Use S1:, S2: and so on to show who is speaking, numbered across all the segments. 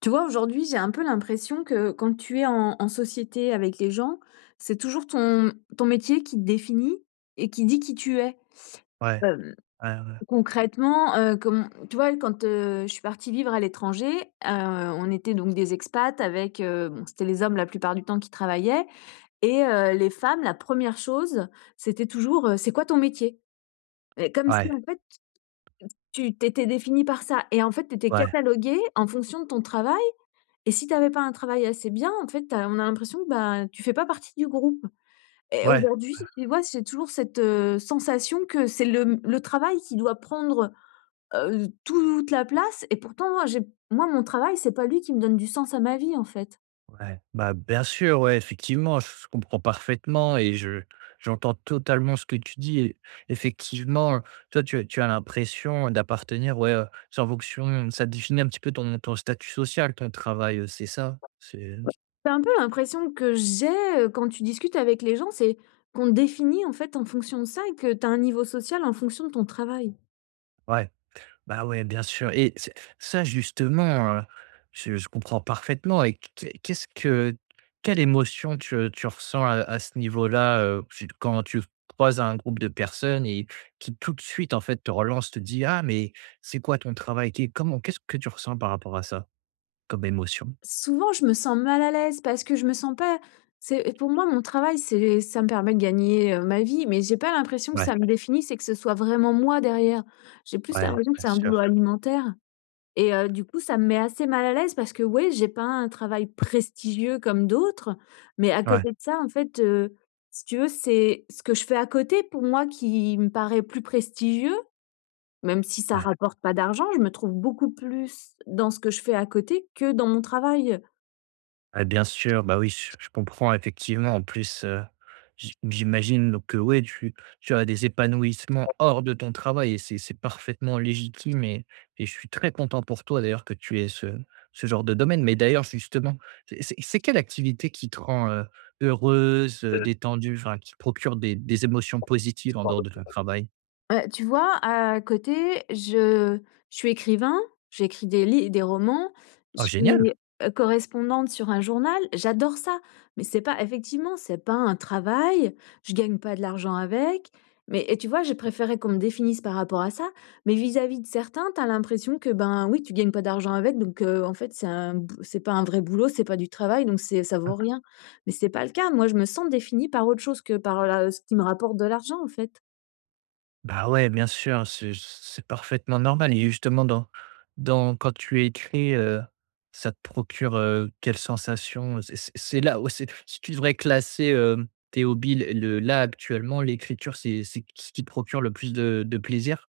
S1: Tu vois, aujourd'hui, j'ai un peu l'impression que quand tu es en société avec les gens, c'est toujours ton métier qui te définit et qui dit qui tu es.
S2: Ouais,
S1: Euh,
S2: ouais, ouais,
S1: Concrètement, comme, tu vois, quand je suis partie vivre à l'étranger, on était donc des expats avec, bon, c'était les hommes la plupart du temps qui travaillaient, et les femmes, la première chose, c'était toujours c'est quoi ton métier? Et comme si
S2: ouais,
S1: en fait tu t'étais définie par ça. Et en fait, tu étais
S2: ouais,
S1: cataloguée en fonction de ton travail. Et si tu avais pas un travail assez bien, en fait, tu as on a l'impression que, bah, tu fais pas partie du groupe et
S2: ouais,
S1: aujourd'hui, tu vois, j'ai toujours cette, sensation que c'est le travail qui doit prendre, toute la place et pourtant j'ai moi, mon travail, c'est pas lui qui me donne du sens à ma vie, en fait.
S2: ouais. Bah, bien sûr, ouais, effectivement, je comprends parfaitement et je j'entends totalement ce que tu dis et effectivement, toi, tu as l'impression d'appartenir, ouais, sans fonction ça définit un petit peu ton statut social, ton travail, c'est ça? C'est
S1: C'est un peu l'impression que j'ai, quand tu discutes avec les gens, c'est qu'on te définit, en fait, en fonction de ça et que tu as un niveau social en fonction de ton travail.
S2: ouais. Bah, ouais, bien sûr et c'est ça justement, je comprends parfaitement et qu'est-ce que quelle émotion tu ressens à ce niveau-là, tu quand tu croises un groupe de personnes et qui tout de suite, en fait, te relance, te dit: «Ah mais c'est quoi ton travail? Qu'est comment?» qu'est-ce que tu ressens par rapport à ça comme émotion?
S1: Souvent, je me sens mal à l'aise parce que je me sens pas c'est pour moi, c'est ça me permet de gagner, ma vie, mais j'ai pas l'impression que
S2: Ouais,
S1: ça me définisse et que ce soit vraiment moi derrière. J'ai plus
S2: ouais,
S1: l'impression que
S2: bien
S1: c'est un boulot
S2: sûr.
S1: alimentaire et du coup, ça me met assez mal à l'aise parce que, ouais, j'ai pas un travail prestigieux comme d'autres, mais à
S2: Ouais,
S1: côté de ça, en fait, si tu veux, c'est ce que je fais à côté pour moi qui me paraît plus prestigieux, même si ça
S2: ouais.
S1: rapporte pas d'argent, je me trouve beaucoup plus dans ce que je fais à côté que dans mon travail.
S2: Ah bien sûr, bah oui, je comprends effectivement. En plus, j'imagine donc que ouais, tu as des épanouissements hors de ton travail et c'est parfaitement légitime et je suis très content pour toi d'ailleurs que tu aies ce genre de domaine. Mais d'ailleurs justement, c'est quelle activité qui te rend, heureuse, détendue, enfin qui te procure des émotions positives en dehors de ton travail?
S1: Tu vois, à côté, je suis écrivain, j'écris des romans, je
S2: Oh génial!
S1: suis, correspondante sur un journal, j'adore ça, mais c'est pas effectivement, c'est pas un travail, je gagne pas de l'argent avec, tu vois, j'ai préféré qu'on me définisse par rapport à ça, mais vis-à-vis de certains, tu as l'impression que, ben, oui, tu gagnes pas d'argent avec, donc en fait, c'est pas un vrai boulot, c'est pas du travail, donc c'est ça vaut rien, mais c'est pas le cas. Moi, je me sens définie par autre chose que par la ce qui me rapporte de l'argent, en fait.
S2: Bah, ouais, bien sûr, c'est parfaitement normal et justement dans quand tu écris, ça te procure, quelle sensation? C'est là où c'est si tu devrais classer, tes hobbies, là, actuellement, l'écriture, c'est ce qui te procure le plus de plaisir?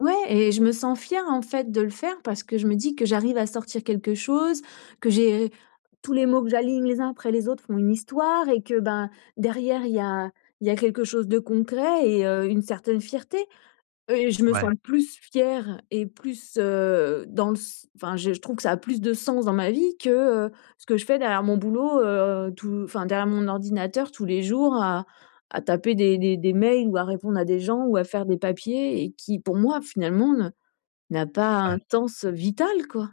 S1: Ouais et je me sens fière, en fait, de le faire parce que je me dis que j'arrive à sortir quelque chose, que j'ai tous les mots que j'aligne les uns après les autres font une histoire et que, ben, derrière il y a quelque chose de concret et une certaine fierté. Et je me sens
S2: Ouais,
S1: plus fière et plus, dans le s enfin, je trouve que ça a plus de sens dans ma vie que, heu, ce que je fais derrière mon boulot, tout enfin, derrière mon ordinateur tous les jours à taper des mails ou à répondre à des gens ou à faire des papiers et qui, pour moi, finalement, ne n'a pas
S2: ouais.
S1: un sens vital, quoi.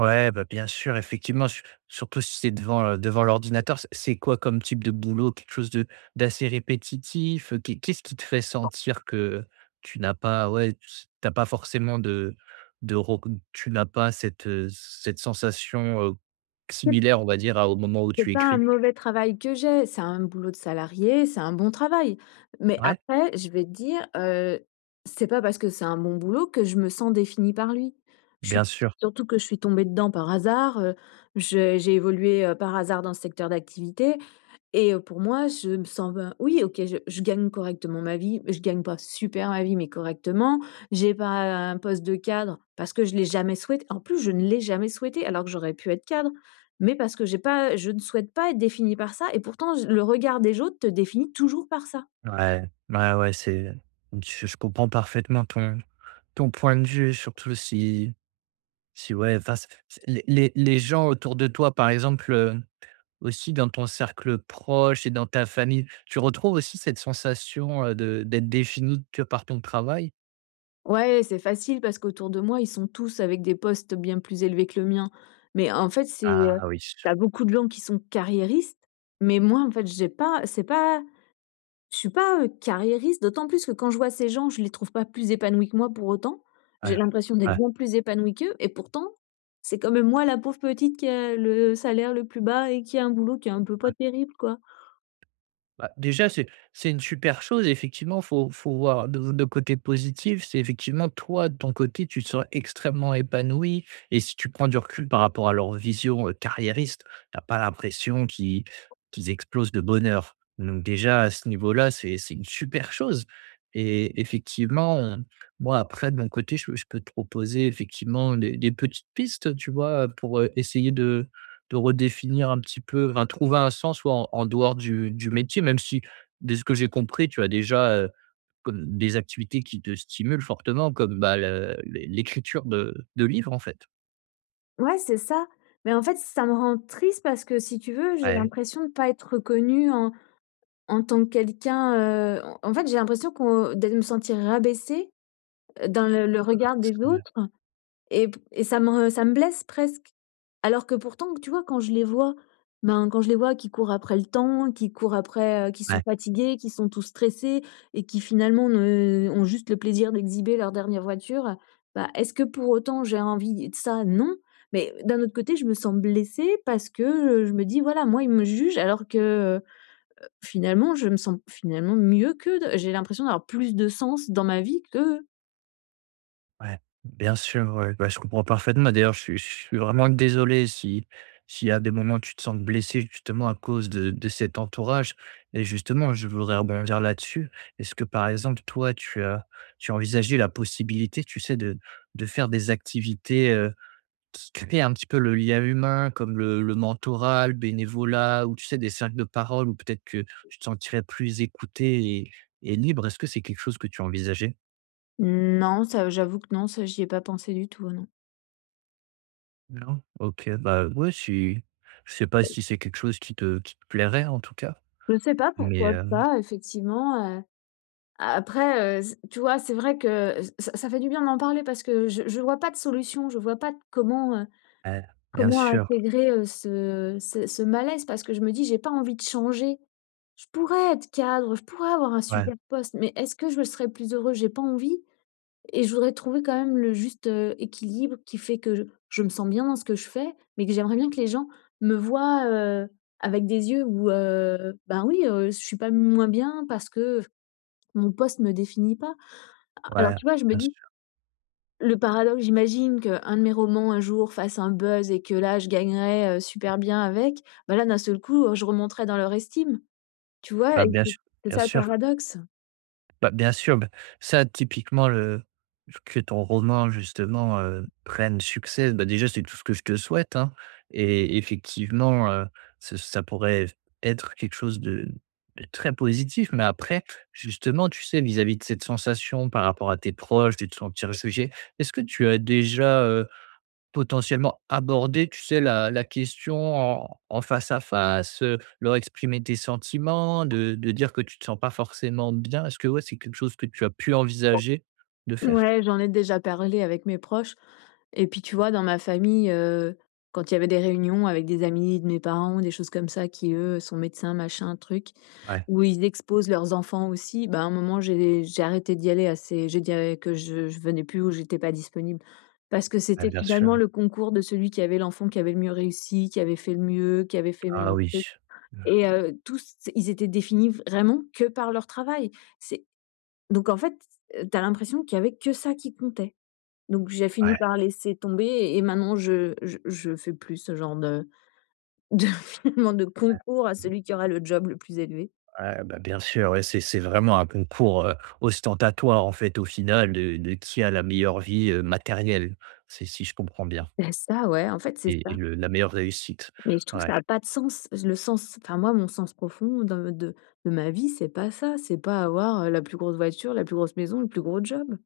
S2: Ouais, bah, bien sûr, effectivement, su surtout si c'est devant, devant l'ordinateur. C'est quoi comme type de boulot? Quelque chose de d'assez répétitif? Qu'est-ce qui te fait sentir que tu n'as pas ouais, s tu as pas forcément de rec tu n'as pas cette, cette sensation, similaire, on va dire, à au moment où
S1: C'est
S2: tu
S1: pas un
S2: écris?
S1: mauvais travail que j'ai, c'est un boulot de salarié, c'est un bon travail. Mais
S2: Ouais,
S1: après, je vais te dire, c'est pas parce que c'est un bon boulot que je me sens définie par lui. Je suis
S2: bien sûr.
S1: Surtout que je suis tombée dedans par hasard, je j'ai évolué, par hasard dans ce secteur d'activité. Et pour moi, je me sens ben oui, OK, je gagne correctement ma vie. Je gagne pas super ma vie, mais correctement. J'ai pas un poste de cadre parce que je l'ai jamais souhaité. En plus, je ne l'ai jamais souhaité alors que j'aurais pu être cadre, mais parce que j'ai pas je ne souhaite pas être définie par ça et pourtant j le regard des autres te définit toujours par ça.
S2: Ouais, ouais, ouais, c'est je comprends parfaitement ton point de vue, surtout si ouais, enfin, c les gens autour de toi, par exemple, heu. Aussi dans ton cercle proche et dans ta famille, tu retrouves aussi cette sensation, de d'être défini que par ton travail?
S1: Ouais, c'est facile parce qu'autour de moi, ils sont tous avec des postes bien plus élevés que le mien, mais en fait, c'est,
S2: Ah oui.
S1: tu beaucoup de gens qui sont carriéristes, mais moi, en fait, j'ai pas c'est pas je suis pas, carriériste, d'autant plus que quand je vois ces gens, je les trouve pas plus épanouis que moi pour autant.
S2: Ouais.
S1: J'ai l'impression d'être
S2: Ouais.
S1: bien plus épanouie qu'eux et pourtant, c'est quand même moi la pauvre petite qui a le salaire le plus bas et qui a un boulot qui est un peu pas terrible, quoi.
S2: Bah, déjà, c'est une super chose. Effectivement, faut voir de côté positif. C'est effectivement, toi, de ton côté, tu te sens extrêmement épanoui et si tu prends du recul par rapport à leur vision, carriériste, tu as pas l'impression qu'ils explosent de bonheur. Donc déjà, à ce niveau-là, c'est une super chose et effectivement, moi, après, de mon côté, je peux te proposer effectivement des petites pistes, tu vois? Pour, essayer de redéfinir un petit peu, enfin trouver un sens, ouais, en dehors du métier, même si, de ce que j'ai compris, tu as déjà, comme des activités qui te stimulent fortement comme, bah, le l'écriture de livres, en fait?
S1: Ouais, c'est ça, mais en fait, ça me rend triste parce que si tu veux, j'ai
S2: Ouais,
S1: l'impression de ne pas être reconnue en tant que quelqu'un, en fait, j'ai l'impression qu'on de me sentir rabaissée, dans le regard des autres. Et ça me blesse presque. Alors que pourtant, tu vois, quand je les vois, ben, quand je les vois qui courent après le temps, qui courent après, qui sont
S2: ouais.
S1: fatigués, qui sont tous stressés et qui finalement ne ont juste le plaisir d'exhiber leur dernière voiture, bah, est-ce que pour autant j'ai envie de ça? Non. Mais d'un autre côté, je me sens blessée parce que, je me dis: «Voilà, moi, ils me jugent» alors que, heu, finalement, je me sens finalement mieux qu'eux, j'ai l'impression d'avoir plus de sens dans ma vie que…
S2: Ouais, bien sûr, ouais, bah, je comprends parfaitement. D'ailleurs, je suis vraiment désolé si s'il y a des moments où tu te sens blessé justement à cause de cet entourage et justement, je voudrais rebondir là-dessus. Est-ce que par exemple, toi, tu as envisagé la possibilité, tu sais, de faire des activités, qui créent un petit peu le lien humain comme le mentorat, le bénévolat ou tu sais des cercles de parole ou peut-être que tu te sentirais plus écouté et libre? Est-ce que c'est quelque chose que tu as envisagé?
S1: Non, ça j'avoue que non, ça j'y ai pas pensé du tout, non.
S2: Non? OK, bah, ouais, si je sais pas si c'est quelque chose qui te plairait en tout cas,
S1: Je sais pas,
S2: mais,
S1: pourquoi pas, effectivement, après, c tu vois, c'est vrai que ç ça ça fait du bien d'en parler parce que je vois pas de solution, je vois pas de comment,
S2: ouais, bien
S1: comment
S2: sûr,
S1: intégrer, ce malaise parce que je me dis: «J'ai pas envie de changer. Je pourrais être cadre, je pourrais avoir un
S2: ouais,
S1: super poste, mais est-ce que je serais plus heureux? J'ai pas envie». Et je voudrais trouver quand même le juste, équilibre qui fait que je me sens bien dans ce que je fais, mais que j'aimerais bien que les gens me voient, avec des yeux où, ben, oui, je suis pas moins bien parce que mon poste me définit pas. Alors,
S2: ouais,
S1: tu vois, je me
S2: bien
S1: dis,
S2: sûr,
S1: le paradoxe, j'imagine qu'un de mes romans, un jour, fasse un buzz et que là, je gagnerais, super bien avec. Ben là, d'un seul coup, je remonterais dans leur estime, tu vois?
S2: bah,
S1: Et
S2: bien
S1: c'est
S2: sûr,
S1: c'est
S2: bien
S1: ça le
S2: sûr.
S1: paradoxe.
S2: Bah, bien sûr, bah, ça typiquement le que ton roman justement, prenne succès, bah, déjà c'est tout ce que je te souhaite, hein, et effectivement, ce ça pourrait être quelque chose de très positif. Mais après, justement, tu sais, vis-à-vis de cette sensation par rapport à tes proches, de te sentir jugé, est-ce que tu as déjà, potentiellement aborder, tu sais, la question en face à face, leur exprimer tes sentiments, de dire que tu te sens pas forcément bien. Est-ce que, ouais, c'est quelque chose que tu as pu envisager de faire?
S1: Ouais, j'en ai déjà parlé avec mes proches et puis tu vois, dans ma famille, quand il y avait des réunions avec des amis de mes parents, des choses comme ça qui, eux, sont médecins, machin, truc,
S2: Ouais,
S1: où ils exposent leurs enfants aussi. Bah, à un moment, j'ai arrêté d'y aller, assez, j'ai dit à que je venais plus ou j'étais pas disponible. Parce que
S2: ouais,
S1: c'était
S2: bien sûr.
S1: finalement le concours de celui qui avait l'enfant qui avait le mieux réussi, qui avait fait le mieux, qui avait fait…
S2: Ah oui. Mmh.
S1: et tous, ils étaient définis vraiment que par leur travail. C'est Donc en fait, tu as l'impression qu'il y avait que ça qui comptait. Donc j'ai fini, ouais,
S2: Ouais,
S1: par laisser tomber et maintenant je fais plus ce genre de finalement de concours à celui qui aura le job le plus élevé.
S2: ouais, bah, bien sûr, ouais, c'est vraiment un concours, ostentatoire, en fait, au final, de qui a la meilleure vie, matérielle. C'est si je comprends bien
S1: Bah, ça, ouais, en fait, c'est
S2: et
S1: ça.
S2: le la meilleure réussite.
S1: Mais je trouve que
S2: Ouais.
S1: ça a pas de sens. Le sens Enfin moi, mon sens profond dans de ma vie, c'est pas ça, c'est pas avoir, la plus grosse voiture, la plus grosse maison, le plus gros job.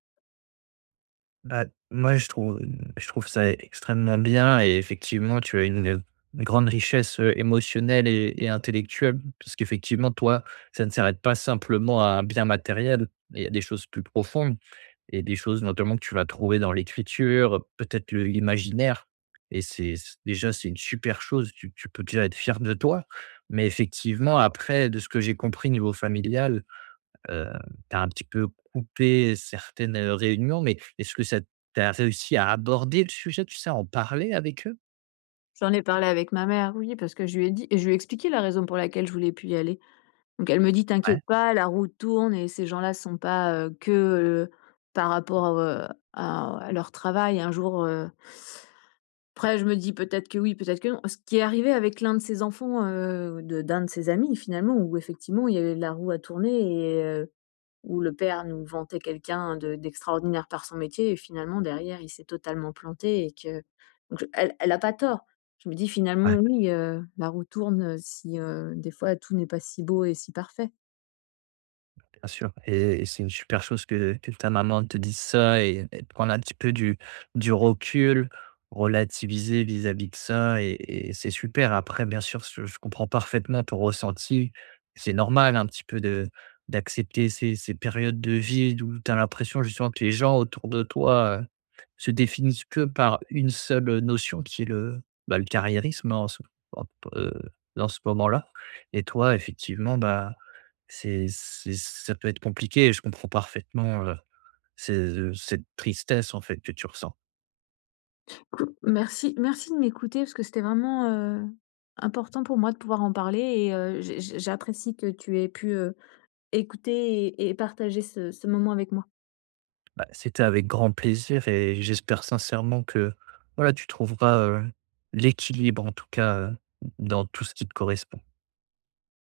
S2: Bah, moi, je trouve ça extrêmement bien et effectivement, tu as une, grande richesse, émotionnelle et intellectuelle parce qu'effectivement, toi, ça ne s'arrête pas simplement à un bien matériel. Il y a des choses plus profondes et des choses notamment que tu vas trouver dans l'écriture, peut-être le l'imaginaire et c'est c déjà, c'est une super chose. Tu peux déjà être fier de toi, mais effectivement après, de ce que j'ai compris niveau familial, heu, tu as un petit peu coupé certaines, réunions, mais est-ce que ça tu as réussi à aborder le sujet, tu sais, à en parler avec eux?
S1: J'en ai parlé avec ma mère, oui, parce que je lui ai dit et je lui ai expliqué la raison pour laquelle je voulais plus y aller. Donc elle me dit: «T'inquiète
S2: Ouais,
S1: pas, la roue tourne et ces gens-là sont pas, que, par rapport, à leur travail un jour,» après je me dis: «Peut-être que oui, peut-être que non». Ce qui est arrivé avec l'un de ses enfants, de d'un de ses amis, finalement où effectivement il y avait la roue a tourné et où le père nous vantait quelqu'un de d'extraordinaire par son métier et finalement derrière, il s'est totalement planté et que donc elle, elle a pas tort. Je me dis
S2: ouais.
S1: finalement oui, la roue tourne, si, des fois tout n'est pas si beau et si parfait.
S2: Bien sûr et c'est une super chose que ta maman te dise ça et de prendre un petit peu du recul, relativiser vis-à-vis de ça et c'est super. Après bien sûr, je comprends parfaitement ton ressenti. C'est normal un petit peu de d'accepter ces périodes de vie où tu as l'impression justement que les gens autour de toi, se définissent que par une seule, notion qui est le, bah, le carriérisme en ce en, heu, dans ce moment-là et toi effectivement, bah c'est ça peut être compliqué et je comprends parfaitement, ces, cette tristesse, en fait, que tu ressens.
S1: Merci, de m'écouter parce que c'était vraiment, important pour moi de pouvoir en parler et j'apprécie que tu aies pu, écouter et partager ce moment avec moi.
S2: Bah, c'était avec grand plaisir et j'espère sincèrement que, voilà, tu trouveras, l'équilibre en tout cas, dans tout ce qui te correspond.